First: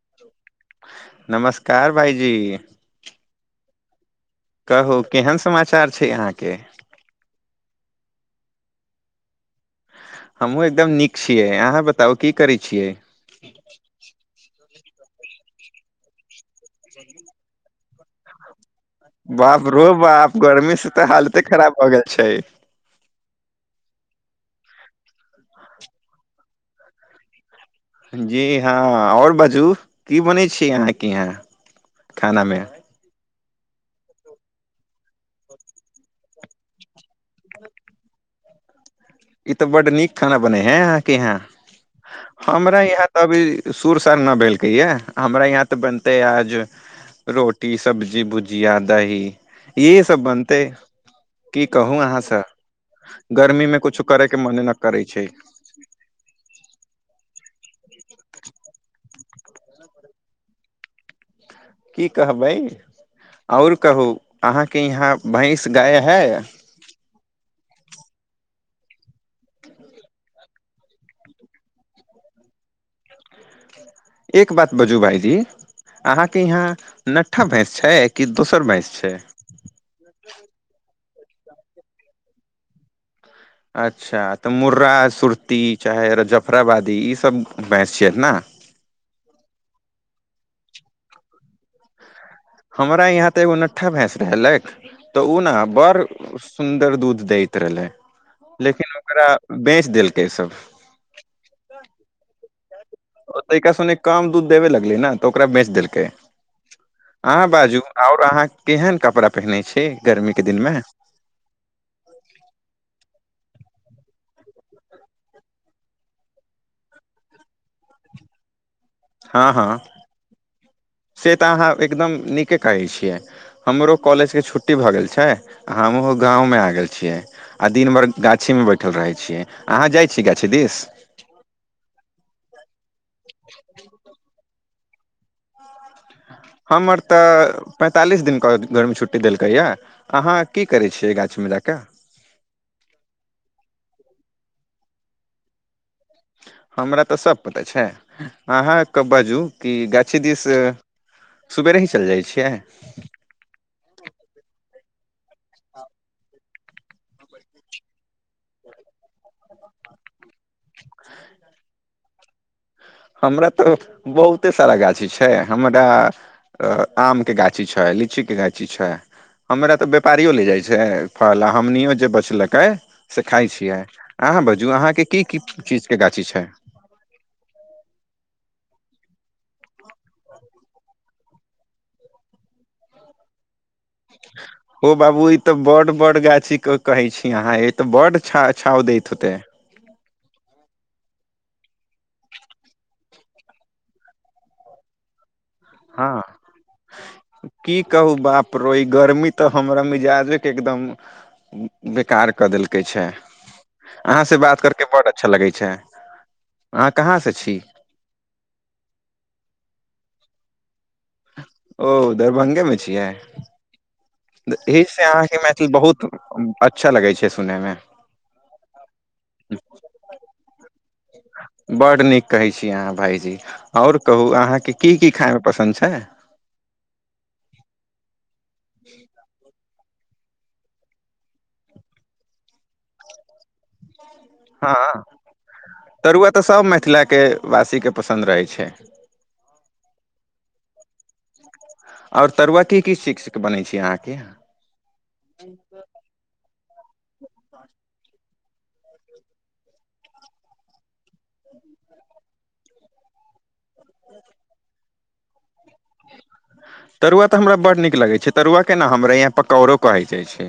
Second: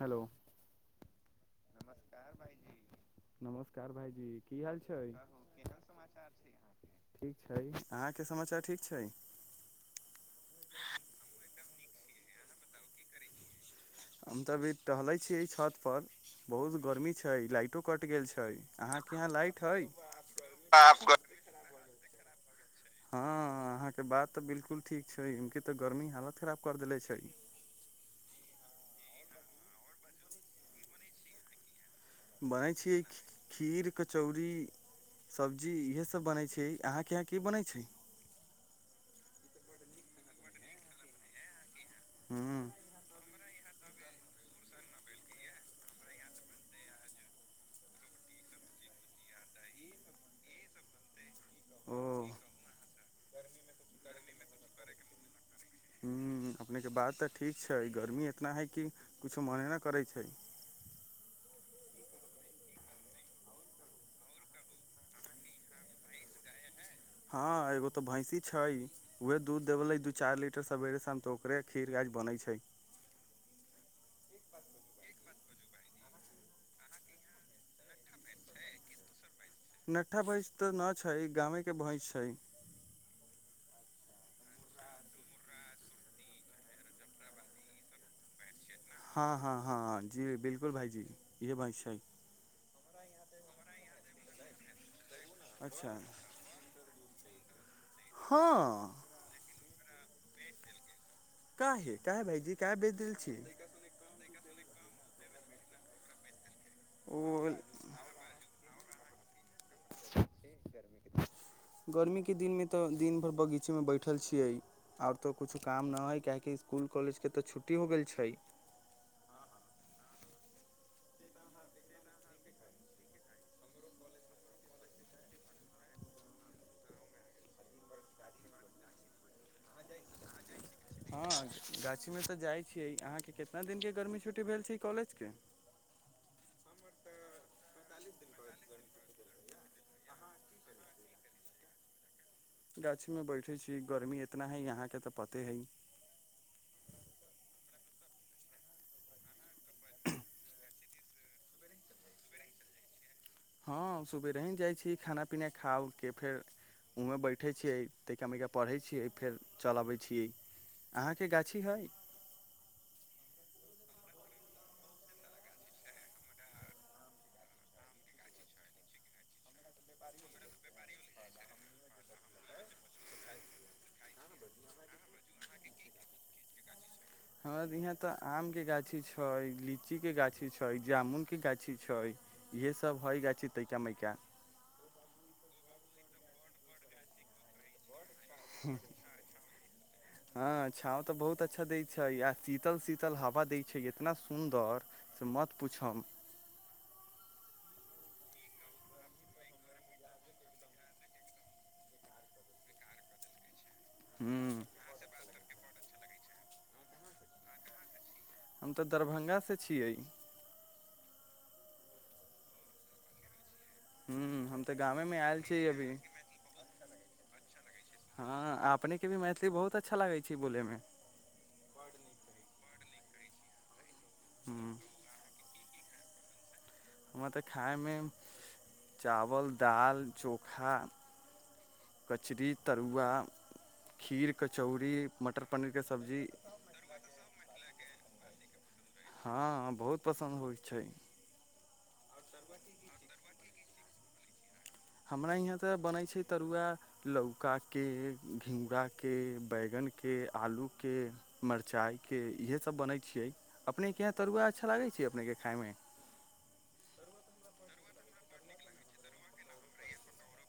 hello नमस्कार भइजी नमस्कार भाइी कहू केहन समाचार छै अहाँके ठीक अहाँके समाचार ठीक छै हमहूँ एकदम नीक छियै अहाँ बताउ की करै छियै हम तब टहलै छी एहि छतपर बहुत गर्मी छै लाइटो कटि गेल छै अहाँके यहाँ लाइट बाप रो हइ बाप गर्मी से तऽ हालते खराब अग छै हँ अहाँके बात तऽ बिलकुल ठीक छै उके तऽ गर्मी हालत खराब कर देले छै जी हँ आओर बाजू की बनै छी अहाँके यहाँ खाना मे बनै छिय खीर कचौड़ी सब्जी इहे सब बनै छै अहाँके यहाँ की बनै छै ई तऽ बड्ड नीक खाना बने हैं यहाँके यहाँ हूँ हमरा यहाँ तऽ अभी सुर सड़ न भेलकै यए हमरा यहाँ तऽ बनतै आज रोटी सब्जी भुजिया दही यह सब बनतै की कहू ओ अहाँसँ गर्मी मे कुछु मने न करै छै हूँ अपनेके बात तऽ ठीक छै गर्मी इतना है कि किछो मने नहि करै छै की कहबै आओर कहू अहाँके यहाँ भैंस गाय हइ हँ एगो तऽ भैँसी छै उएह दूध देबेलै दू चारि लीटर सवेरे शाम तऽ ओकरे खीर गाछ बनै छै एक बात बाजू भाायजी अहाँके यहाँ नठ्ठा भैंस छै कि दोसर भैंस छै नठा बैस तऽ न छै गामे के भैंस छै अच्छा तऽ मुर्रा सुरती चाहे जफराबादी ईसभ भैंस छिय ने हँ हँ हँ जी बिलकुल भाइजी इह ब छैी हमरा यहाँ तऽ एगो नट्ठा भैंस रहलथि तऽ ओ ने अच्छा बड़ सुन्दर दूध दै रहल हँ लेकिन ओकरा बे देलकै सब क है क ह भाजी क्य ब देल छी तैका सुने कम दूध देबे लगलै ने तऽ ओकरा बेच देलकै अह ओ बाजू आओर अहाँ केहन कपड़ा पहिहनइ छै गर्मी के दिन मे तऽ दिन भर बगीचा चमे बैठल छियै आओर तऽ कुछु काम नहि हइ काहेकि इसकुल कॉलेजके तऽ छुट्टी हो गेल छै हँ हँ से तऽ अहाँ एकदम नीके कहैत छियै हमरो कॉलेजके छुट्टी भऽ गेल छै आ हमहू गाँवमे आ गेल छियै आ दिनभरि गाछीमे बैठल रहैत छियै अहाँ जाइत छी गाछी दिस हँ गाछी में तऽ जाय छीियै अहां के कितना दिन के गर्मी छै छुट्ट भेल छै कॉलेजके हमर तऽ पैंतालिस दिनके गर्मी छुट्टी देलकैए अहाँ की करै छियै गाछीमे जा कए गाछीमे बैठे छी गर्मी इतना है यहाँके तऽ पते हइ हमरा तऽ सभ पता छै अहाँके बाजू कि गाछी दृस सवेरे ही चलि जाइ छियै हँ सुबेरे ही जाइ छी खाना पीना खा के फेर उह बैठै छियै तहििका मिका पढ़ै छियै फेर चल अबै छियै अहाँके गाछी ह हमरा तऽ बहुते सारा गाछी छै हमरा आमके गाछी छै लीचीके गाछी छै हमरा तऽ व्यापारियो ले जाइत छै फल आ हमनियो जे बचलकै से खाइ छियै अहाँ बाजू अहाँके की की चीजके गाछी छै हमरा यहाँ तऽ आम के गाछी छै लीची के गाछी छै जामुन के गाछी छै इहे सब हय गाछी तयका मयका ओ बाबू ई तऽ बड्ड बड्ड गाछी क कहे छी अहाँ ई तऽ बड्ड छा छाँव दैत होतै हँ छाँव तऽ बहुत अच्छा दै छै आ शीतल शीतल हवा दै छै इतना सुन्दर से मत पुछब हँ की कहू बाप रो ई गर्मी तऽ हमरा मिजाजे के एकदम बेकार कऽ देलकै छै अहाँ ह से बात करके बड अच्छा लगै छै अहाँ कहाँ से छी हम तऽ दरभंगासे छियै ओ दरभंगेमे छियै ह हम तऽ एहि से गामेमे अहाँके आयल छी मैथिल अभी बहुत अच्छा लगै छै सुनयमे हँ अपने के भी मैथिली बहुत अच्छा लागै छै बोलै मे बड नीक कहै छी अहाँ भाईजी आओर कहू ह अहाँके की की खाय मे पसन्द छै हमरा तऽ खायमे चावल दाल चोखा कचरी तरुआ खीर हँ कचौड़ी मटर पनीर के सब्जी तरुआ तऽ सभ मिथिलाके वासीके पसन्द रहै छै हँ बहुत पसन्द होय छै आओर तरुआ किस चीज के बनै छै अहाँके हमरा यहाँ तऽ बनै छै तरुआ लौका के घिउराके बैगनके आलूके मरचाइके इएहे सभ बनै छियै अपनेके यहाँ तरुआ अच्छा लागै छै अपनेके खायमे तरुआ तऽ हमरा बड्ड नीक लगै छै तरुआ केना हमरा यहाँ पकौड़ो कहै जाइ छै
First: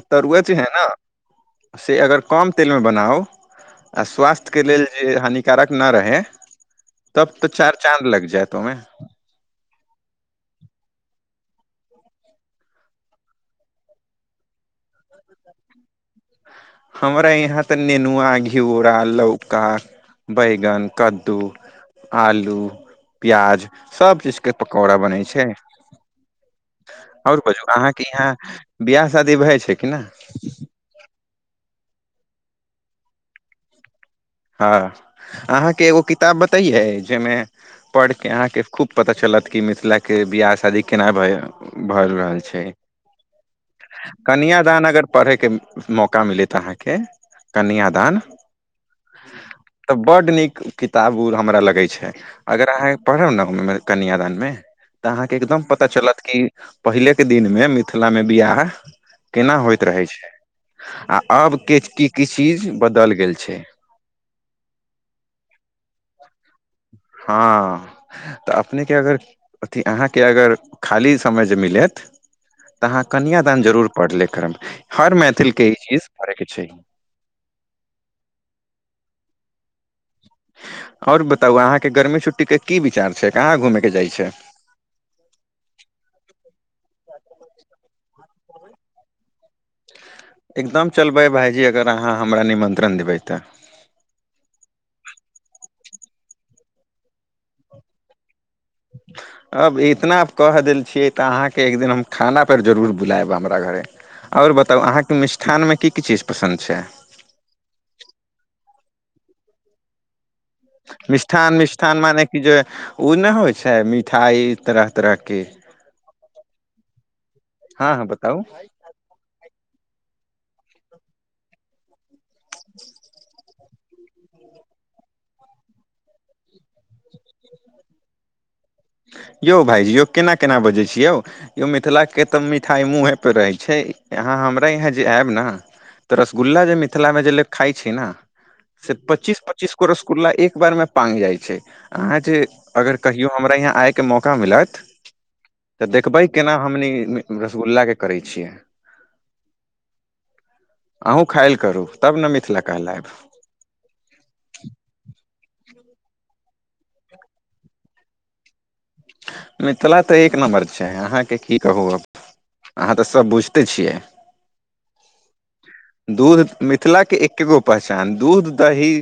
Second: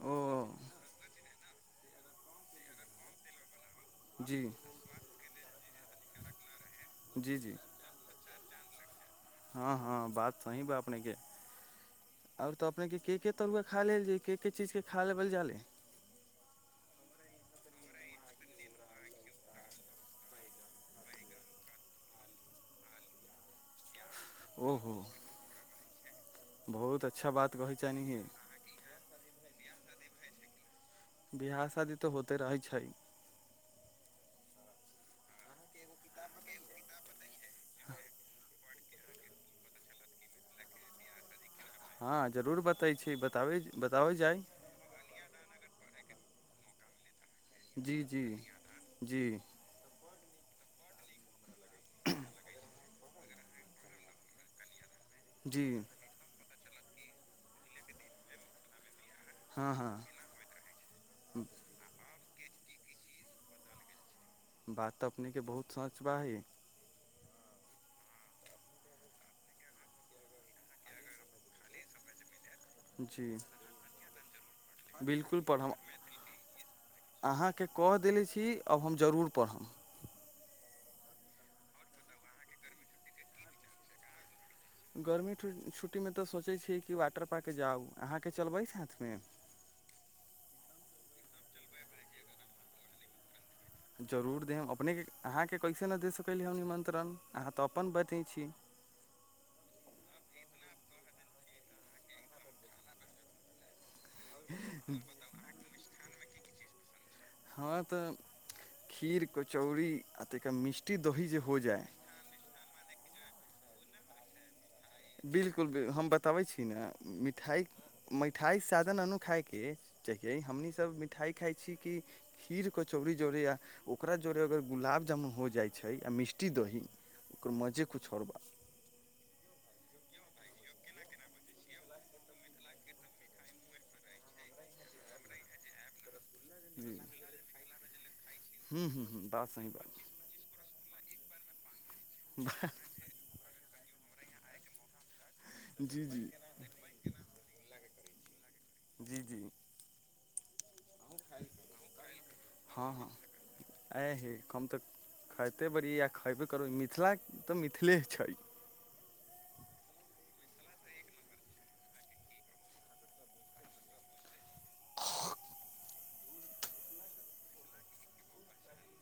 आ ओ तरुआ जे है ने से अगर कम तेलमे बनाउ आ जी स्वास्थ्य के लेल जे हानिक कारक न रहे तब जी तऽ जी चार चाँद लग जैत तऽ मे हँ हँ बात सही बा अपनेके आओर तऽ अपनेके के के तरुआ खा लेल जे के के चीजके खा लेबल जा ले हमरा यहाँ तऽ नेनुआ घिउरा लौका बैगन कद्दू आलू प्याज सब चीज के ओहो पकौड़ा बनै छै बहुत अच्छा आओर बात बाजू कहै छनि अहाँके हे यहाँ बियाह शादी भै छै केना बिवाह शादी तऽ होते रहै छै हँ अहाँके एगो किताब बतैयै जाहिमे पढ़ि कऽ अहाँके खूब पता चलत कि मिथिलाके बियाह शादी केना भइ भर हँ रहल जरूर छै बतै छी बताबै बताबै जाइ कन्यादान अगर पड़है के मौक का मिलत अहाँके जी कन्यादान जी यैह बात जी तऽ बड्ड नीक किताब उ हमरा लगै छै अगर अहाँ पढ़ब न ओहि मे कन्यादान मे तऽ अहाँके एकदम जी पता चलत कि पहिले के दिन मे मिथिला मे वियाह केना हँ होइत हँ रहै छै आ अब के की की चीज बदल गेल छै बात तऽ अपने के बहुत सच बा ही हँ तऽ अपनेके अगर अथी अहाँके अगर खाली समय जे मिलेत तऽ अहाँ जी कन्यादान जरूर पढ़ ले करब हर बिल्कुल मैथिलके ई पढ़ब चीज करयके छै पड़हब आओर बताउ अहाँके गर्मी छुट्टी के की विचार छै कहाँ घूमे के जाइ छै गर्मी छुट्टी मे त सोचे छिये कि वाटर पार्क के जाउ अहाँके चलबै साथ मे एकदम चलबै भायजी अगर अहाँ हमरा निमन्त्रण देबै तऽ जरूर देब अपनेके अहाँके कैसे नहि दे सकैली हम निमन्त्रण अहाँ तऽ अपन बतै छी अब इतना कह देल छियै तऽ अहाँके एक दिन हम खाना पर जरूर बुलायब हमरा घरे और बताउ अहाँके मिष्ठान मे की की चीज पसन्द छै हँ तऽ खीर कचौड़ी आ ताहिके मिष्टी दही जे मिष्ठान हो जाय मिष्ठान मने कि जे ओ नइ होइ छैय मिठाई बिलकुलु हम बताबै छी न मिठाइ हँ हँ बताउ मिठाइ सादा न नु खाायके [unintelligible] हमनी सब मिठाइ खााय छी कि खीर कचौरी जड़े आ ओकरा जोड़े अगर गुलाब जामुन हो जाइ छै आ मिष्टी दही ओकर मजे कुछ आओर बा यौ भायजी यौ केना केना बजै छी यौ यौ मिथिलाके तऽ मिठाइ मूँहे पर रहै छै अहाँ हमरा यहाँ जे आयब न त रसगुल्ला जे मिथिला मे जे लोक खाइ छै न हूँ से हूँ हूँ पचीस बात सही पच्चीस गो बात रसगुला एक बार मे पांग जाइ छै अहाँ जे अगर कहियो हमरा यहाँ आइके मौका मिलत तऽ जी देखबै जी केना हमनी रसगुल्लााक के करै छियै जी जी अहूँ खायल करू तब न मिथिला हँ हँ कहलायब कते बड़िया खैबे करू मिथिला तऽ मिथिले छै मिथिला तऽ एक नम्बर छै अहाँके की कहू अब अहाँ तऽ सब बुझते छियै दूध मिथिलाके एके गो पहचान दूध दही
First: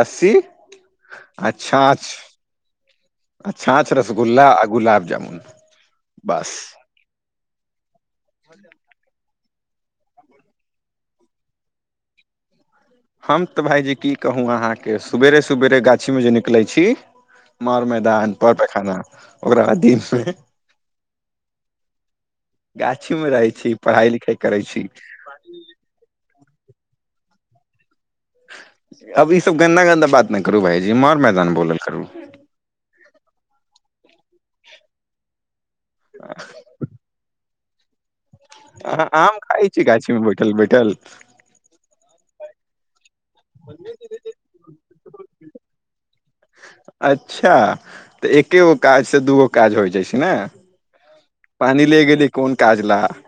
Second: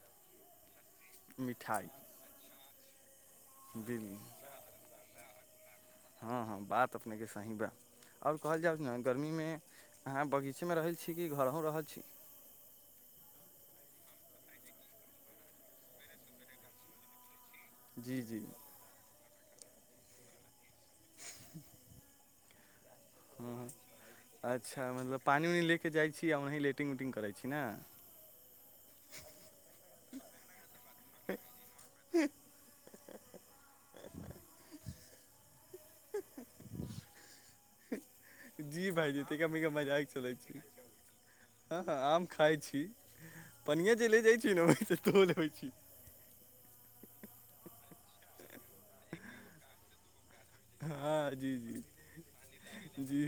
लस्सी आ मिठाइ छाँछ आ छाछ बिल रसगुल्ला आ गुलाब जामुन हँ बस हँ बात अपने के सही ब आओर कहल जाय ने गर्मी मे अहाँ बगीचेमे रहैत छी कि घरो रहल छी हम तऽ भाायजी की कहू अहाँके सेरे सुवेरे गाछी मे जे निकलै छी मर जी मैदान जी पर पैखाना ओकरा दिनमे गाछीमे रहै ह छी पढ़ाइ लिखाइ करै छी अच्छा मतलब पानी उाननी ले के जाइ छी आ वह लेटिंग उटिंग करै छी छै नहि अब ई सब गन्दा गन्दा बात नहि करू भाायजी इ मर मैदान बोलल करू आ जी भाइजीतमे खाइ छी मजा गाछी मे चलै बैठल छी बैठल आम खाइ छी पनिया ज ले जाइ छी न तने हो छी अच्छा तऽ एके गो काज से दूगो काज होइ जाइ छै ने हँ जी जी पानी ले गेली कोन काज ला जी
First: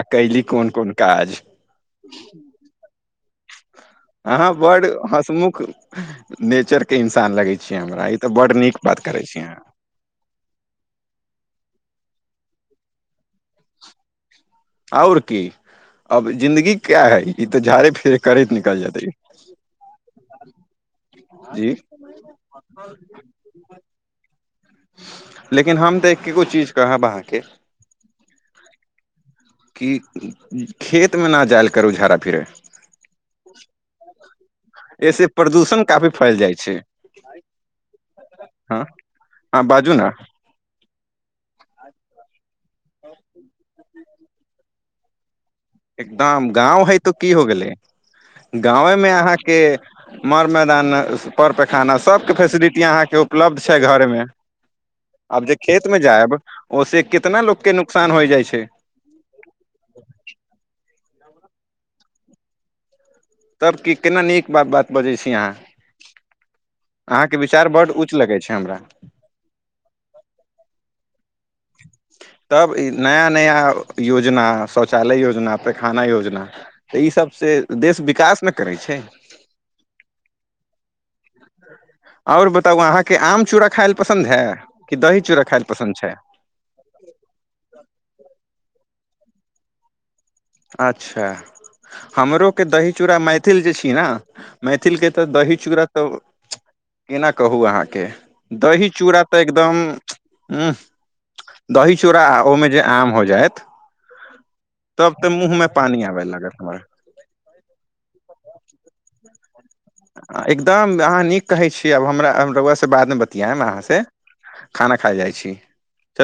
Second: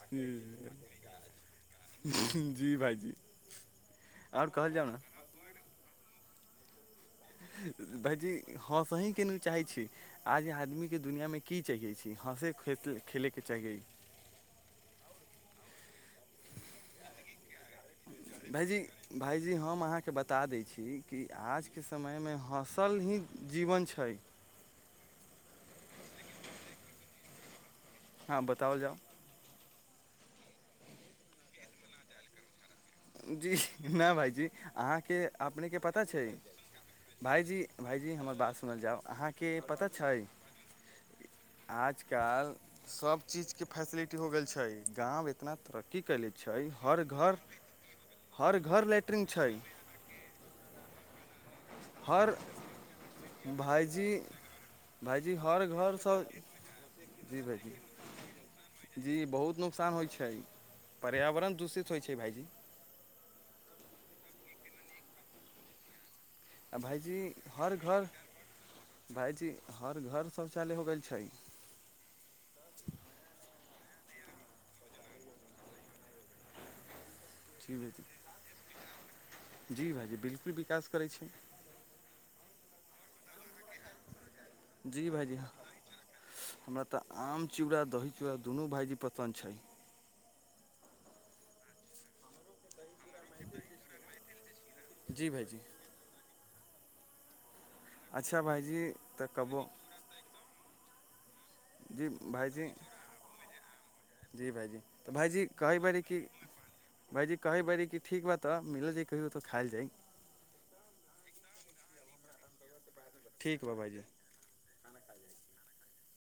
आ कयली कोन जी कोन काज जी भाइजी आओर हँ कहल बड जाउ हसमुख नेचरके भाायजी हँ बात सही करै केन अहाँ चाहे छी आज आदमी के दुनिया मे की चाहिे छी हँसे खेलैके चाही आओर की अब जिन्दगी क्या है ई तऽ झाड़े फेरे करैत भाइजी निकल जेतै भाइजी हम अहाँकेँ बता दै छी कि जी आजके समयमे हँसल ही जीवन छै लेकिन हम तऽ एकगो चीज कहब अहाँके हँ बताओल जाउ कि खेतमे नहि जायल करू झाड़ा फिरै जी नहि भायजी अहाँके ऐसे अपनेके प्रदूषण पता काफी छै फैल जाइ छै भाइजी भाइजी हमर बात सुनल हँ जाउ अहाँके हँ पता बाजू ने छै आजकल सब चीज के फैसिलिटी हो गेल छै गाँव ए इतना तरक्की कले छै हर घर हर घर गाँमे लैट्रिन छै अहाँके मर मै पैाना सब हर फेसिलिटी अह उप् छै घर भायजी मे भाइजी आब जे हर खेत मे घरसँ जायब ओस कितना जी ल के भाइजी नुकसान हो जाइ छै जी बहुत नुकसान होइ छै पर्यावरण दूषित होइत छै भाइजी तब की केना नीक बात बात बजै छी अहाँ आओ भाइजी अहाँके विचार हर बड्ड घर उच्च लगै छै हमरा भाइजी हर घर शौचालय हो गेल छै तब ई नया नया योजना शौचालय योजना पखाना योजना तऽ ई सब से जी देश भाइजी विकास नहि करै छै जी भाइजी बिल्कुल विकास करै छै आओर बता तब अहाँके आम चूड़ा खाइ ल पसन्द हइ कि जी दही भाइजी चूड़ा खायइ ल पसन्द छै हमरा तऽ आम चूड़ा दही चूड़ा दुनू भाईजी प पंछय अच्छा हमरो के दही चूड़ा मैथिल जे छीियै ने मैथिलके तऽ जी दही भाइजी चूड़ा तऽ केना कहू अहाँके अच्छा भाइजी दही चूड़ा तऽ कहबो एकदम आ दही जी चूड़ा भाइजी ओहिमे जे आम हो जायत जी भाइजी तऽ तब तऽ भाइजी मुँह मे कहै बड़ पानी कि आबे लागत हमरा भाइजी कहै बड़ किी ठीक बात तऽ मिलल जे कहि तऽ खायल जाइ एकदम अहाँ नीक कहै छीयै आब हमरा बादमे बतिया ठीक बा अहाँ भाइजी से खाना खा जाइ छी चल